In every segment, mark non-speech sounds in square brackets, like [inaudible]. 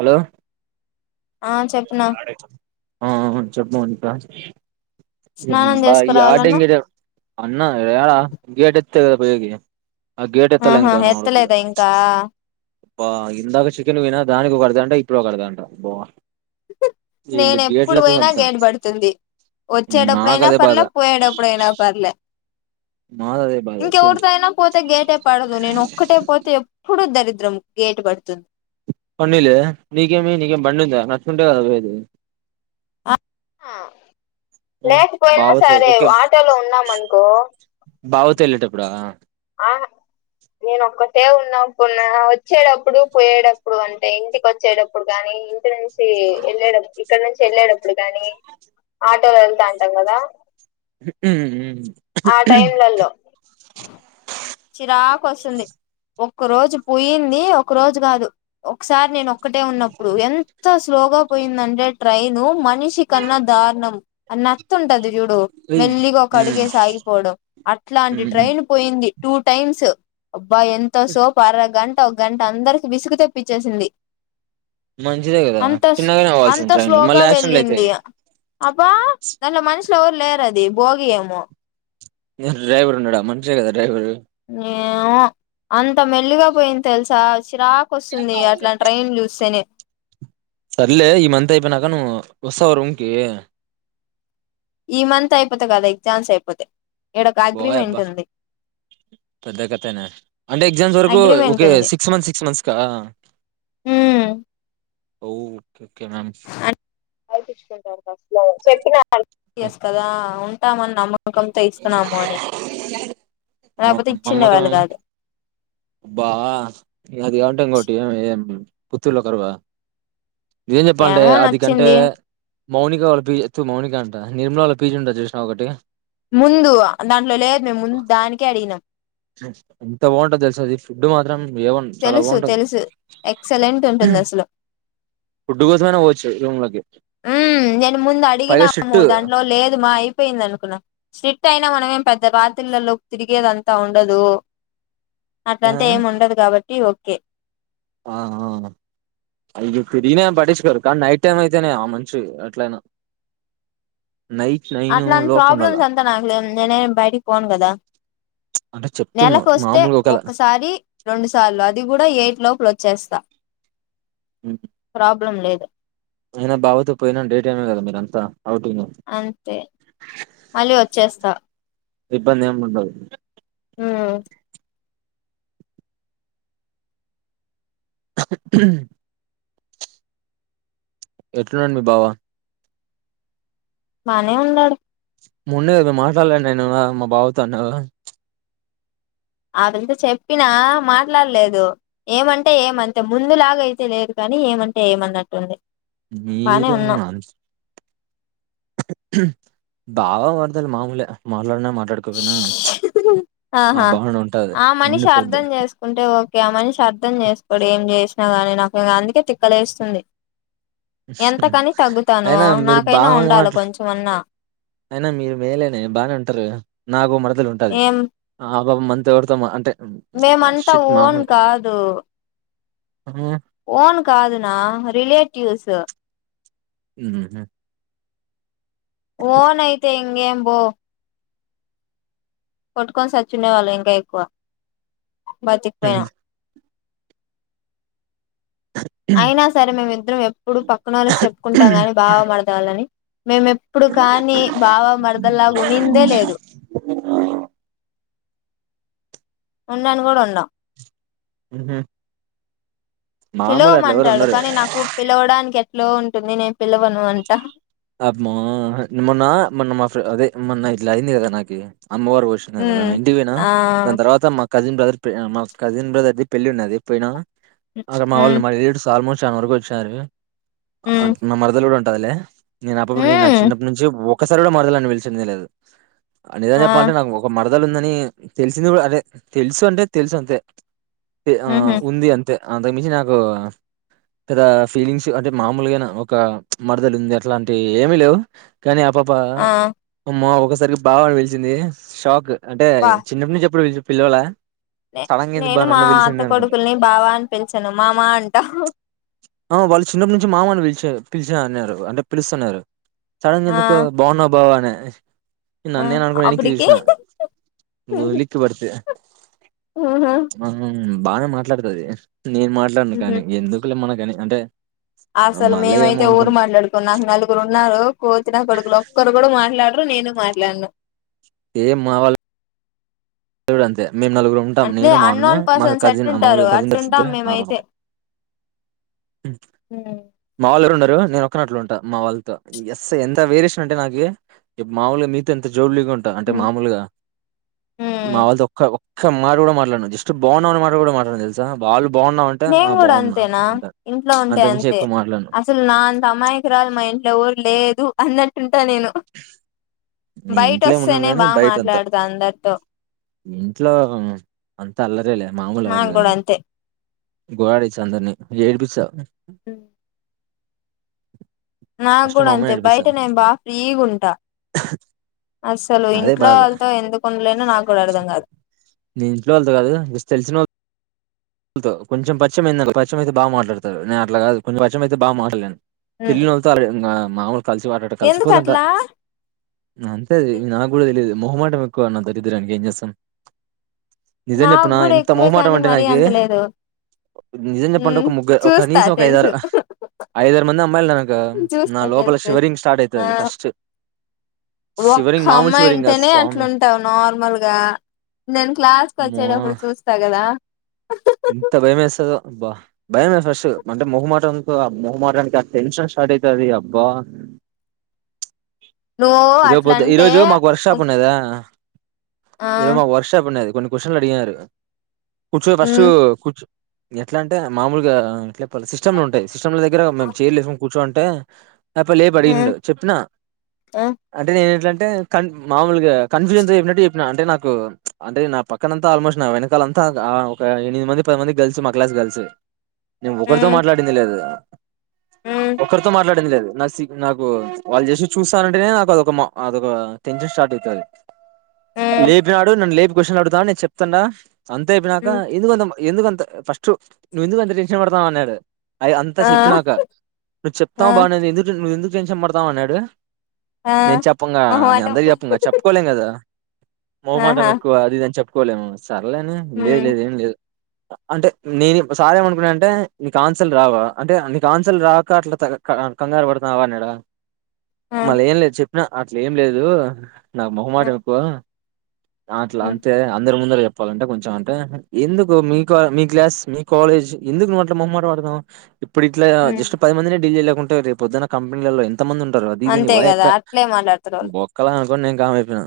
Hello ఆ చెప్పిన ఆ చెప్పు మౌనిక స్నానం బా ఈ చేసుకురావాలన్నా ఆటంగ అన్నడా గేట్ ఎత్తిపోయేకి ఆ గేట్ ఎత్తాల ఆహా ఇంక ఎత్తలేదా ఇంకా [unintelligible] ఇందాక చికెన్ పోయిన దానికి ఒక అర్ధగంట ఇప్పుడు ఒక అర్ధగంట నేన ఎప్పుడు పోయినా గేట్ పడుతుంది నాకు ఒచ్చేడప్పుడైనా అదే బాధ పార్లే పోయేటప్పుడైన పర్లే నాది అదే బాధ సేమ్ ఇంకెవరితో అయినా పోతే గేటే పడదు నేను ఒక్కటే పోతే ఎప్పుడు దరి ద్రం గేటు పడుతుంది పన్నిలే నీకేమి నీకేం బండి ఉందా నడుచుకుంటే కదా పోయేది ఆ ఆ లేకపోయినా బావతో సరే ఓకే ఆటోలో ఉన్నాం అనుకో బావతో వెళ్ళేటప్పుడా ఆ నేను ఒకతే ఉన్నప్పుడు వచ్చేటప్పుడు పోయేటప్పుడు అంటే ఇంటికి వచ్చేటప్పుడు కాని ఇంటి నుం ఎళ్ళేటప్పు ఇక్కడ నుంచి వెళ్ళేటప్పుడు కాని ఆటోలో వెళ్తా అంటాం కదా ఆ టైంలలో చిరాకు వస్తుంది ఒక రోజు పుయింది ఒక రోజు కాదు ఒకసారి నేను ఒక్కటే ఉన్నప్పుడు ఎంత స్లోగా పోయిందంటే ట్రైన్ మనిషి కన్నా దారుణం అన్న తుంటది చూడు మెల్లిగ ఒక అడిగేసి ఆగిపోవడం అట్లాంటి ట్రైన్ పోయింది టూ టైమ్స్ అబ్బా ఎంతసేపు అరగం ఒక గంట అందరికి విసుగు తెప్పించేసింది మంచిదే కదా చిన్నగానే పోవాల్సింది అంత ట్రైన్లు స్లోగ మళ్ళీ యాక్సిడెంట్లు అయితాయి వెళ్ళింది అబా దాంట్లో మనుషుల ఎవరు లేరు అది బోగీ ఏమో ఎ డ్రైవరు ఉన్నడ మనిషే గదా డ్రైవరు ఏమో అంత మెల్లిగా పోయింది తెలుసా చిరాకు వస్తుంది అట్ల ట్రైన్ చూస్తేనే సర్లే ఈ మంత్ అయిపోయినాక నువ్ వస్తావ రూంకి ఈ మంత్ అయిపోతే కదా ఎగ్జామ్స్ అయిపోతే ఇక్కడ ఒక బాయ్ అగ్రిమెంట్ అబ్బా ఉంది పెద్ద కథనే అంటే ఎగ్జామ్స్ వరకు ఒకే ఒ సిక్స్ మంత్ సిక్స్ మంత్స్ కా హు ఒ కుంటారు [unintelligible] [unintelligible] లేకపోతే నమ్మకం ఇచ్చిండేవాళ్ళు కాదు బా అది కాకుంటే ఇంకోటి పుత్తూరులో కరువ నిజం చెప్పాలంటే ఏమో అది కంటే నచ్చింది మౌనిక వాళ్ళ పీజ్ తు మౌనిక అంటా నిర్మల వాళ్ళ పీజీ ఉంటాది చూసినావ ఒకటి ముందు దాంట్లో లేదు మేము ముందు దానికే అడిగినం ఎంత బాగుంటదో తెలుసా అది ఫుడ్డు మాత్రం మేవన్ చాలా తెలుసు బాగుంటది తెలుసు ఎక్సలెంట్ ఉంటుంది అసలు ఫుడ్డు కోసమైనా పోవ్వచ్చు రూమ్లకి ఊ నేను ముందు అడిగిన [inaudible] దాంట్లో లేదు మా అయిపోయింది అనుకున్నా స్ట్రిక్ట్ అయినా మనమేం పెద్ద రాత్రిలల్లో తిరిగేదంతా ఉండదు అట్లంతా ఆ ఏం ఉండదు కాబట్టి ఓకే ఆ హా అయ్యో తిరిగిన ఏం పట్టించుకోరు కానీ నైట్ టైం అయితేనే ఆ మంచు అట్లయినా అట్లాంటి లోపు ఉండాల ప్రాబ్లమ్స్ అంత నాక్లే నేనే బయటికి పోను కదా అంటే చెప్తున్నా నెలకొస్తే మామూలుగా ఒకలా ఒక్కసారి రెండు సార్లు అది గూడా ఎయిట్ లోపలో చేస్తా హ్మ్ ప్లమ్ లేదు అయినా బావతో పోయినా డే టైమే కదా మీరంతా ఔటింగ్ అంతే మళ్ళీ వచ్చేస్తా ఇబ్బంది ఏం ఉండదు ఉమ్ ఎట్లునడు మీ బావ బానే ఉన్నాడు మొన్నేగా మాట్లాడలే నేను మా బావతో అన్నావు ఆ వింత చెప్పినా మాట్లాడ్లేదు ఏమంటే ఏం అంతే ముందులాగ అయితే లేదు కా కనీ ఏమంటే ఏమన్నట్టుంది బానే మీరు ఉన్నాం మాన్స్ బావ వరదలు మాముూలే మాట్లాడినా మాట్లాడుకోపోయినా ఆ ఆహా బాండ్ ఉంటది ఆ మనిషి ఉండిపోద్ది అర్థం చేసుకుంటే ఓకే ఆ మనిషి అర్థం చేసుకోడు ఏం చేసు నాగాని నాకు అందుకే తిక్కలేస్తుంది ఎంతకని తగ్గుతానూ అయినా మీరు నాకైనా బాగా ఉండాలి మాట్లా కొంచెమన్నా అయినా మీరు మేలేనే బానే ఉంటారుగా నాకు మరదలు ఉంటాది ఏం ఆ బాబ మంతో ఎవడ్తో మీ అంతే మేమంతా ఓన్ కాదు ఊ ఓన్ కాదు నా రిలేటివ్స్ ఉహుహు ఓన్ ఐతే ఇంగేం బో కొట్టుకోని సచ్చుండే వాళ్ళు ఇంకా ఎక్కువ బతిక్పోయా హ్మ్. అయినా సరే మేమిద్దరం ఎప్పుడు పక్కనోళ్ళకి చెప్పుకుంటాం గాని బావా మరదళ్ళని మేము ఎప్పుడు కానీ బావ మరదల్లాగ ఉండిందే లేదు [inaudible] ఉండని గూడా ఉండ ఉహు పిలవమంటాడు కానీ నాకు పిలవడానికె లో ఉంటుంది నేను పిలవను అంటా అబ్మో మొన్నా మొన్న మా ఫ్ర్ అదే మొన్న ఇట్లా అయింది గదా నాకి అమ్మవారు వోశినార్ గదా మ్మ్ ఇంటి వొయినా ఆ దాని తర్వాత మా కజిన్ బ్రదర్ ప్రె అ మా కజిన్ బ్రదర్ ది పెళ్లి ఉన్నది పోయినా ఆడ మా వాళ్ మ్మ్ మా [unintelligible] స్ ఆల్మో చాం వరకు వచ్చారు మ్మ్ నా మరదలు గూడా ఉంటాదిలే నేను అప్పుడు గూ నే నా మ్మ్ చిన్నప్పటి నుంచి ఒక్కసారి గూడా మరదలని పిలిచిందే లేదు, అ నిదం ఆ చెప్పాలంటే నాకు ఒక మర్. దలు ఉందనీ తెలిసింది గూడా అదే తెలుసు అంటే తెలుసు అంతే ఆ మ్హూ ఉంది అంతే అంతకుమించి నాకూ పెద్ద ఫీలింగ్స్ అంటే మామూలుగానె ఒక మరదలు ఉంది అట్ ట్లాంటివి ఏమీ లేవు కానీ ఆ పప ఆ అమ్మ ఒకస్ సరి బావ అని విల్చిందీ షాక్ అంటే చిన్నప్పట్నుంచి ఎప్పుడు పి పిలవలా నేనూ మా అత్త కొడుకుల్ని బావా అని పిలిచను మామా అంటా ఆ వాళ్ళు చిన్నప్పటి నుంచి మామని పిలిచారు పిలిచా అన్నారు అంటే పిలుస్తున్నారు సడన్గా ఆ ఎందుకు బాగున్నా బావ అనే ఆ నన్నేన్ అన్క ఎనకి అప్పటికి తీశణలిక్ బర్తే అవునా బాగానే మాట్లాడుతుది నేను మాట్లాడను మ్హూ కానీ ఎందుకులే మన కాని అంటే అసలు మళ్ళా ఏమో మేమైతే ఊరు అనుకుంటా. మాట్లాడుకున్నా నలుగురు ఉన్నారు కోచిన కొడుకులు ఒక్కరు కూడా మాట్లాడరు నేను మాట్లాడను ఏం మావళ [unintelligible] అంతే మేం నలుగురు ఉంటాం అంటే నేను మా అన్న అన్నోన్ మా పర్సన్స్ కజిన్ ఎట్టుంటారు కజిన్ అట్టుంటాం [unintelligible] మేమైతే ఉమ్ మ్మ్ మావాళ్ళెవరు ఉండ్ రు నేను ఒక్కనే అట్ల ఉంటా మా వాళ్ళతో ఎస్ ఎంత వేరియేషన్ అంటే నాకు మా వాళ్ళు మీతో ఎ జౌల్గా ఉంటా అంటే మామూలుగా మ్మ్ మా వాళ్ళతో ఒక్క ఒక్క మాట కూడా మాట్లాడను జస్ట్ బాగున్నావా అన్న మాట కూడా మాట్లాడను తెల్స వాలు నేను కూడా అంతేనా ఇంట్లో ఉంటే అంతకుమించి అంతే ఎక్కువ మాట్లాడను అసలు నా అంత అమాయకురాలు మా ఇంట్లో ఎవరు లేదు అన్నట్టు ఉంటా నేను నేను ఇంట్లో ఉన్నాను బయటొస్తేనే గాని బా బయట అంతా మాట్లాడతా అందరితో ఇంట్లో అంతా అల్లరేలే మామూలు అల్లరి నాకు కూడా కాదు అంతే గోడారిస్తా అందరినీ ఏడిపిస్తా ఉమ్ ఫస్ట్ నాగూడా మా అమ్మని అంతే ఏడిపిచ్చా బయట నేను బా ఫ్రీగుంటా [inaudible] అసలు ఇంట్లో వాళ్ళతో ఎందుకు ఉండలేను నాకు కూడా అర్థం కాదు నే ఇంట్లో వాళ్ళదు కాదు జస్ తెలిసిన వాళ్ కొంచెం పరిచయమైందానుకో పరిచయం అయితే బా మాట్లాడతారు నేను అట్ల కాదు కొంచం పరిచయం అయితే బా మాట్లాడలేను తెలినోళ్లతో అలా ఇంగ మామూలు కలిసిపోట [unintelligible] ఎందుకు కలిసిపోదంట అట్లా అంతే నాకు కూడా తెలిదు మొహమాటం ఎక్కువ నా దరిద్రానికి ఏం చేస్తాం నిజం నాకు చెప్పనా కూడా ఎంత ఎక్కువే మోహమాటం కానీ అంటే మరీ నాకి అంత లేదు నిజం చెప్పంటే ఒక ముగ్గురు ఒక చూస్తా కనీసం ఒక ఐదు తెలుసు ఆరు ఐదు ఆరు మంది అమ్మాయిలు నాకు కు నా చూస్తా లోపల తెలుసు తెలుసు శివరింగ్ స్టార్ట్ అయితది ఆ ఫస్ట్ ఒక్క షివరింగ్ మామూలు అమ్మాయి షివరింగ్ కాదు అంటేనే స్వామి అట్లుంటావు నార్మల్గా నేను క్లాస్కి వచ్చేటప్పుడు చూస్తా కదా ఇంత భయం ఎస్తుందో బ భయంమే ఫస్ట్ అంటే మొహమాట మొహమాటానికి టెన్షన్ స్టార్ట్ అయితది అబ్బా [inaudible] నువ్వు అట్లా ఇరోపోద్దు అంటే ఈరోజు మాకు వర్క్ షాప్ ఉన్నాదా ఆ ఈ రోజు మాకు వర్క్ షాప్ ఉన్నాది కొన్ని క్యూషన్లు అడిగారు చు మ్ కూర్చు ఎట్లా అంటే మామూలుగా ఇట్ల కొన్ని సిస్టమ్ లు ఉంటాయి సిస్టమ్ల దగ్గర మేము చైర్లు ఎస్ కూర్చోంటే అయ్యప్ప లేపి అడిగిండు మ్ చెప్పిన మ్ అంటే నేను ఎట్లా టె కన్ మామూలుగా కన్ఫ్యూజన్ తో చెప్పినట్టు చెప్పిన అంటే నాకు అంటే నా పక్కనంతా ఆల్మోస్ట్ నా వెనకాల అంతా ఒక ఎనిమిది మంది పదిమంది గర్ల్స్ మా క్లాస్ గర్ల్స్ నేను ఒకరితో మాట్లాడింది లేదు మ్ ఒకరితో మాట్లాడింది లేదు నాకు సిగ్ నాకు వాళ్ళు జస్ట్ చూస్తానంటేనే నాకు అదొక అదొక టెన్షన్ స్టార్ట్ అవుతది మ్ లేపీనాడు నన్ను లేపు క్వశ్చన్లు అడుగుతున్నాడు నేను చెప్తాన్నా అంతే కా ఇంకా మ్ ఎందుకుంత ఎందుకుంత ఫస్ట్ నువ్వు ఎందుకు అంత టెన్షన్ పడతాం అన్నాడు అయి అంతా ఆ చెప్పినాక నువ్వు ఆ చెప్తావు బాగానేది ఎందుకు నువ్వు ఎందుకు టన్షన్ పడతావు అన్నాడు ఆ నేను చెప్పంగా నేను మొహమాటం అందరి చెప్పంగా చెప్పుకోలేం కదా మోహమాటం ఆహా ఎక్కువ అది ఇది అని చెప్ చెప్పుకోలేం సరేలే లేదు మ్ లేదు ఏం లేదు అంటే నేనేం సారేం అనుకున్నాడంటే నీకు ఆన్సర్లు రావ అంటే నీకు ఆన్సర్లు రాక అట్ల తక కంగారు పడుతున్నావా అన్నాడ ఆ మళ్ళ ఏం లేదు చెప్పిన అట్లా ఏం లేదు నాకు మొహమాటం ఎక్కువ అట్లా మ్ అంతే అందరు ముందర చెప్పాలంటే కొంచెం ఎందుకు మీక మీ క్లాస్ మీ కాలేజ్ ఎందుకు నువట్ల మొహమాటం పడతన్నవ్ ఇప్పుడు ఇట్లా మ్ జస్ట్ పది మందినే డీల్ చేయలేకుంటే రేపొదున్న కంపెనీలల్ల ఎ ఎంతమంది ఉంటారు అది ఇది అంతే ఓ కదా చెప్పా అట్లే మాట్లాడతారు వాళ్ళు బోక్కలా కొని నేను కామైయిపోయినా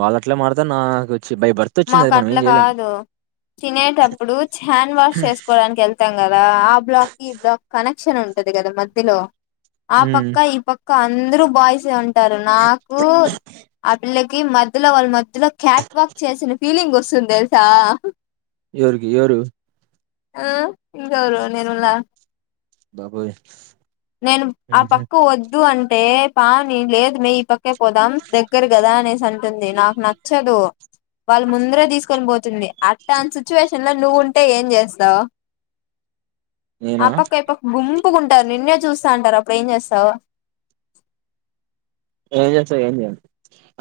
వాళ్ళ ట్లే మాట్లాడతారు నాకు వచ్చి బై బర్ మాకు అట్లా కాదు తినేటప్పుడు హ్యాండ్ వాష్ చేసుకోవడానికి వెళ్తాం కదా ఆ బ్లాక్ ఈ బ్లాక్ కనెక్షన్ ఉం టది కదా మధ్యలో ఆ హ్మ్ పక్క ఈ ప క్క అందరు బాయ్స్ సే ఉంటారు నాకు ఆ పిల్లకి మధ్యలో వాళ్ళు మ ధ్యలో క్యాట్ వాక్ చేసిన ఫీలింగ్ వస్తుంది తెలుసా ఎవరికి ఎవరు ఆ ఇంకావరు నేనుల బబోయి నేను ఆ పక్క వద్దు అం టే పా నేను లేదు మే ఇ పక్కే పోదాం దగ్గర కదా అనేసి అంటుంది నాకు నచ్చదు వాళ్ళు ముందరే తీసుకొని పోతుంది అట్టంటి సిచ్యువేషన్ లో నువ్వు ఉంటే ఏం చేస్తావు ఆ నేనా పక్క ఇ పక్క గుంపుకుంటారు నిన్నే చూస్తా అంటారు అప్పుడు ఏం చేస్తావు ఏం చేస్త ఏం చేయను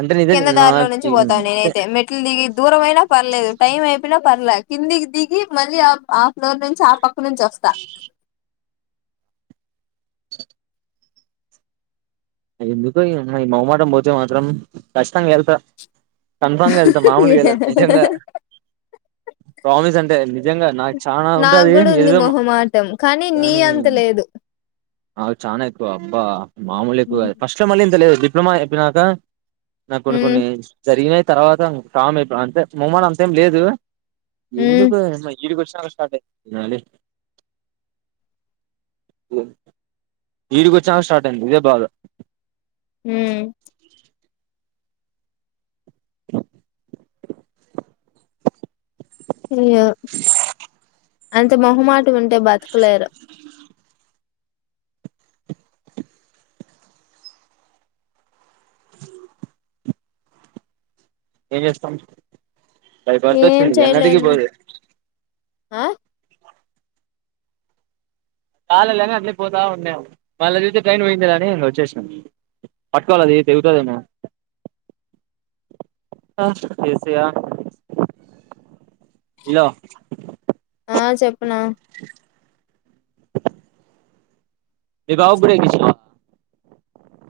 అంటే నిజం కింద దారిలో నుంచి నాకి పోతా నేనైతే మెట్లు దిగి దూరం అయినా పర్లేదు టైం అయిపోయినా పర్లే కిందికి దిగి మళ్ళీ ఆ ఆఫ్లోర్ నుంచి ఆ పక్క నుంచి వస్తా ఎందుకో ఇఆమ్మాయి మోహమాటం పోతే మాత్రం కచ్చితంగా ఏళ్త కన్ఫామ్ గా వెళ్తా మామూలుగా ఎళ్ళను నిజంగా ప్రామిస్ అంటే వెళ్ళి నిజంగా నాకు చానా నాకు ఉంటాది కూడా ఉంది ఎదేదొ మా మొహమాటం నీ కానీ అంత లేదు నాకు చానా ఎక్కువ అబ్బా మామూలు ఎక్కువ కాదు ఫస్ట్ ల మళ్ళీ ఇంత లేదు డిప్లొమా అయిపోయినాక నాకు కొన్ని ఉమ్ కొన్ని జరిగినయి తర్వాత కామ్ అయిపోయాం అంతే మోమటం అంతేం లేదు ఉమ్ ఎందుకు ఏమ్మ ఈడికొచి స్టార్ట్ అయింది ఈడికి వచినక స్టార్ట్ అయింది ఇదే బాధ హ అయ్యో అంత మొహమాటం ఉంటే బతకలేరు అ ఏం చేస్తం బై బర్త్ ఏం అచ్చింది ఎన్నటికి చేయలేను పోదు ఆ కాల్ ఎల్లంగానే అట్లే పోతా ఉన్నా మళ్ళ చూసే ట్రైన్ పోయింది కదాని వచ్చేసినా పట్టుకోవాలది తెగుతదే మో అబ్బ ఎసయా ఇగో ఆ చెప్పనా మీ బావకు కూడా ఎక్కించినవా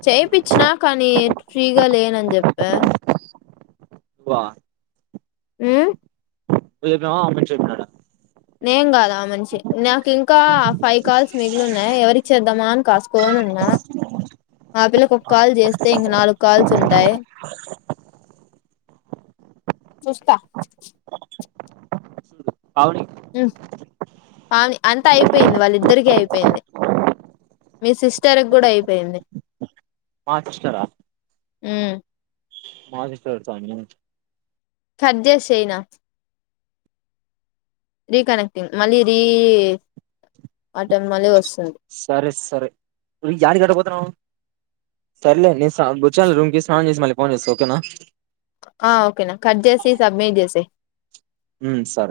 చెపిచ్చినా కానీ ఫ్రీగా లేనని చెప్పా వా ఆ ఏదొ అమ చెప్ప నేం కాదా ఆ మనిషి నాకు ఇంకా ఫైవ్ కాల్స్ మిగిలిన్నాయి ఎవరిచ్చద్దామా అని కాస్ ఫన్న్నా ఆ పిల్లకి ఒక కాల్ చేస్తే ఇంక నాలుగు కాల్ చుంటాయి చుస్త అవుడి ఫమి అంతా అయిపోయింది వాళ్ళిద్దరిక అయిపోయింది మీ సిస్టర్కి కూడా అయిపోయింది మాసిస్తార ఆ మాదిస్ చ అ సర్జస్ట్ చేయినా రీకనెక్టింగ్ మళ్ళీ రీ ఆటమ్ మళ్ళీ వస్తుంది సరే సరే ను నికి గట్టపోతున్నావు సరేలేదు నేను కూర్చాను రూమ్కి స్నాన చేసి మళ్ళీ ఫోన్ చేస్తాను ఓకేనా ఆ ఓకేనా కట్ చేసి సబ్మిట్ చేసేయ్ సరే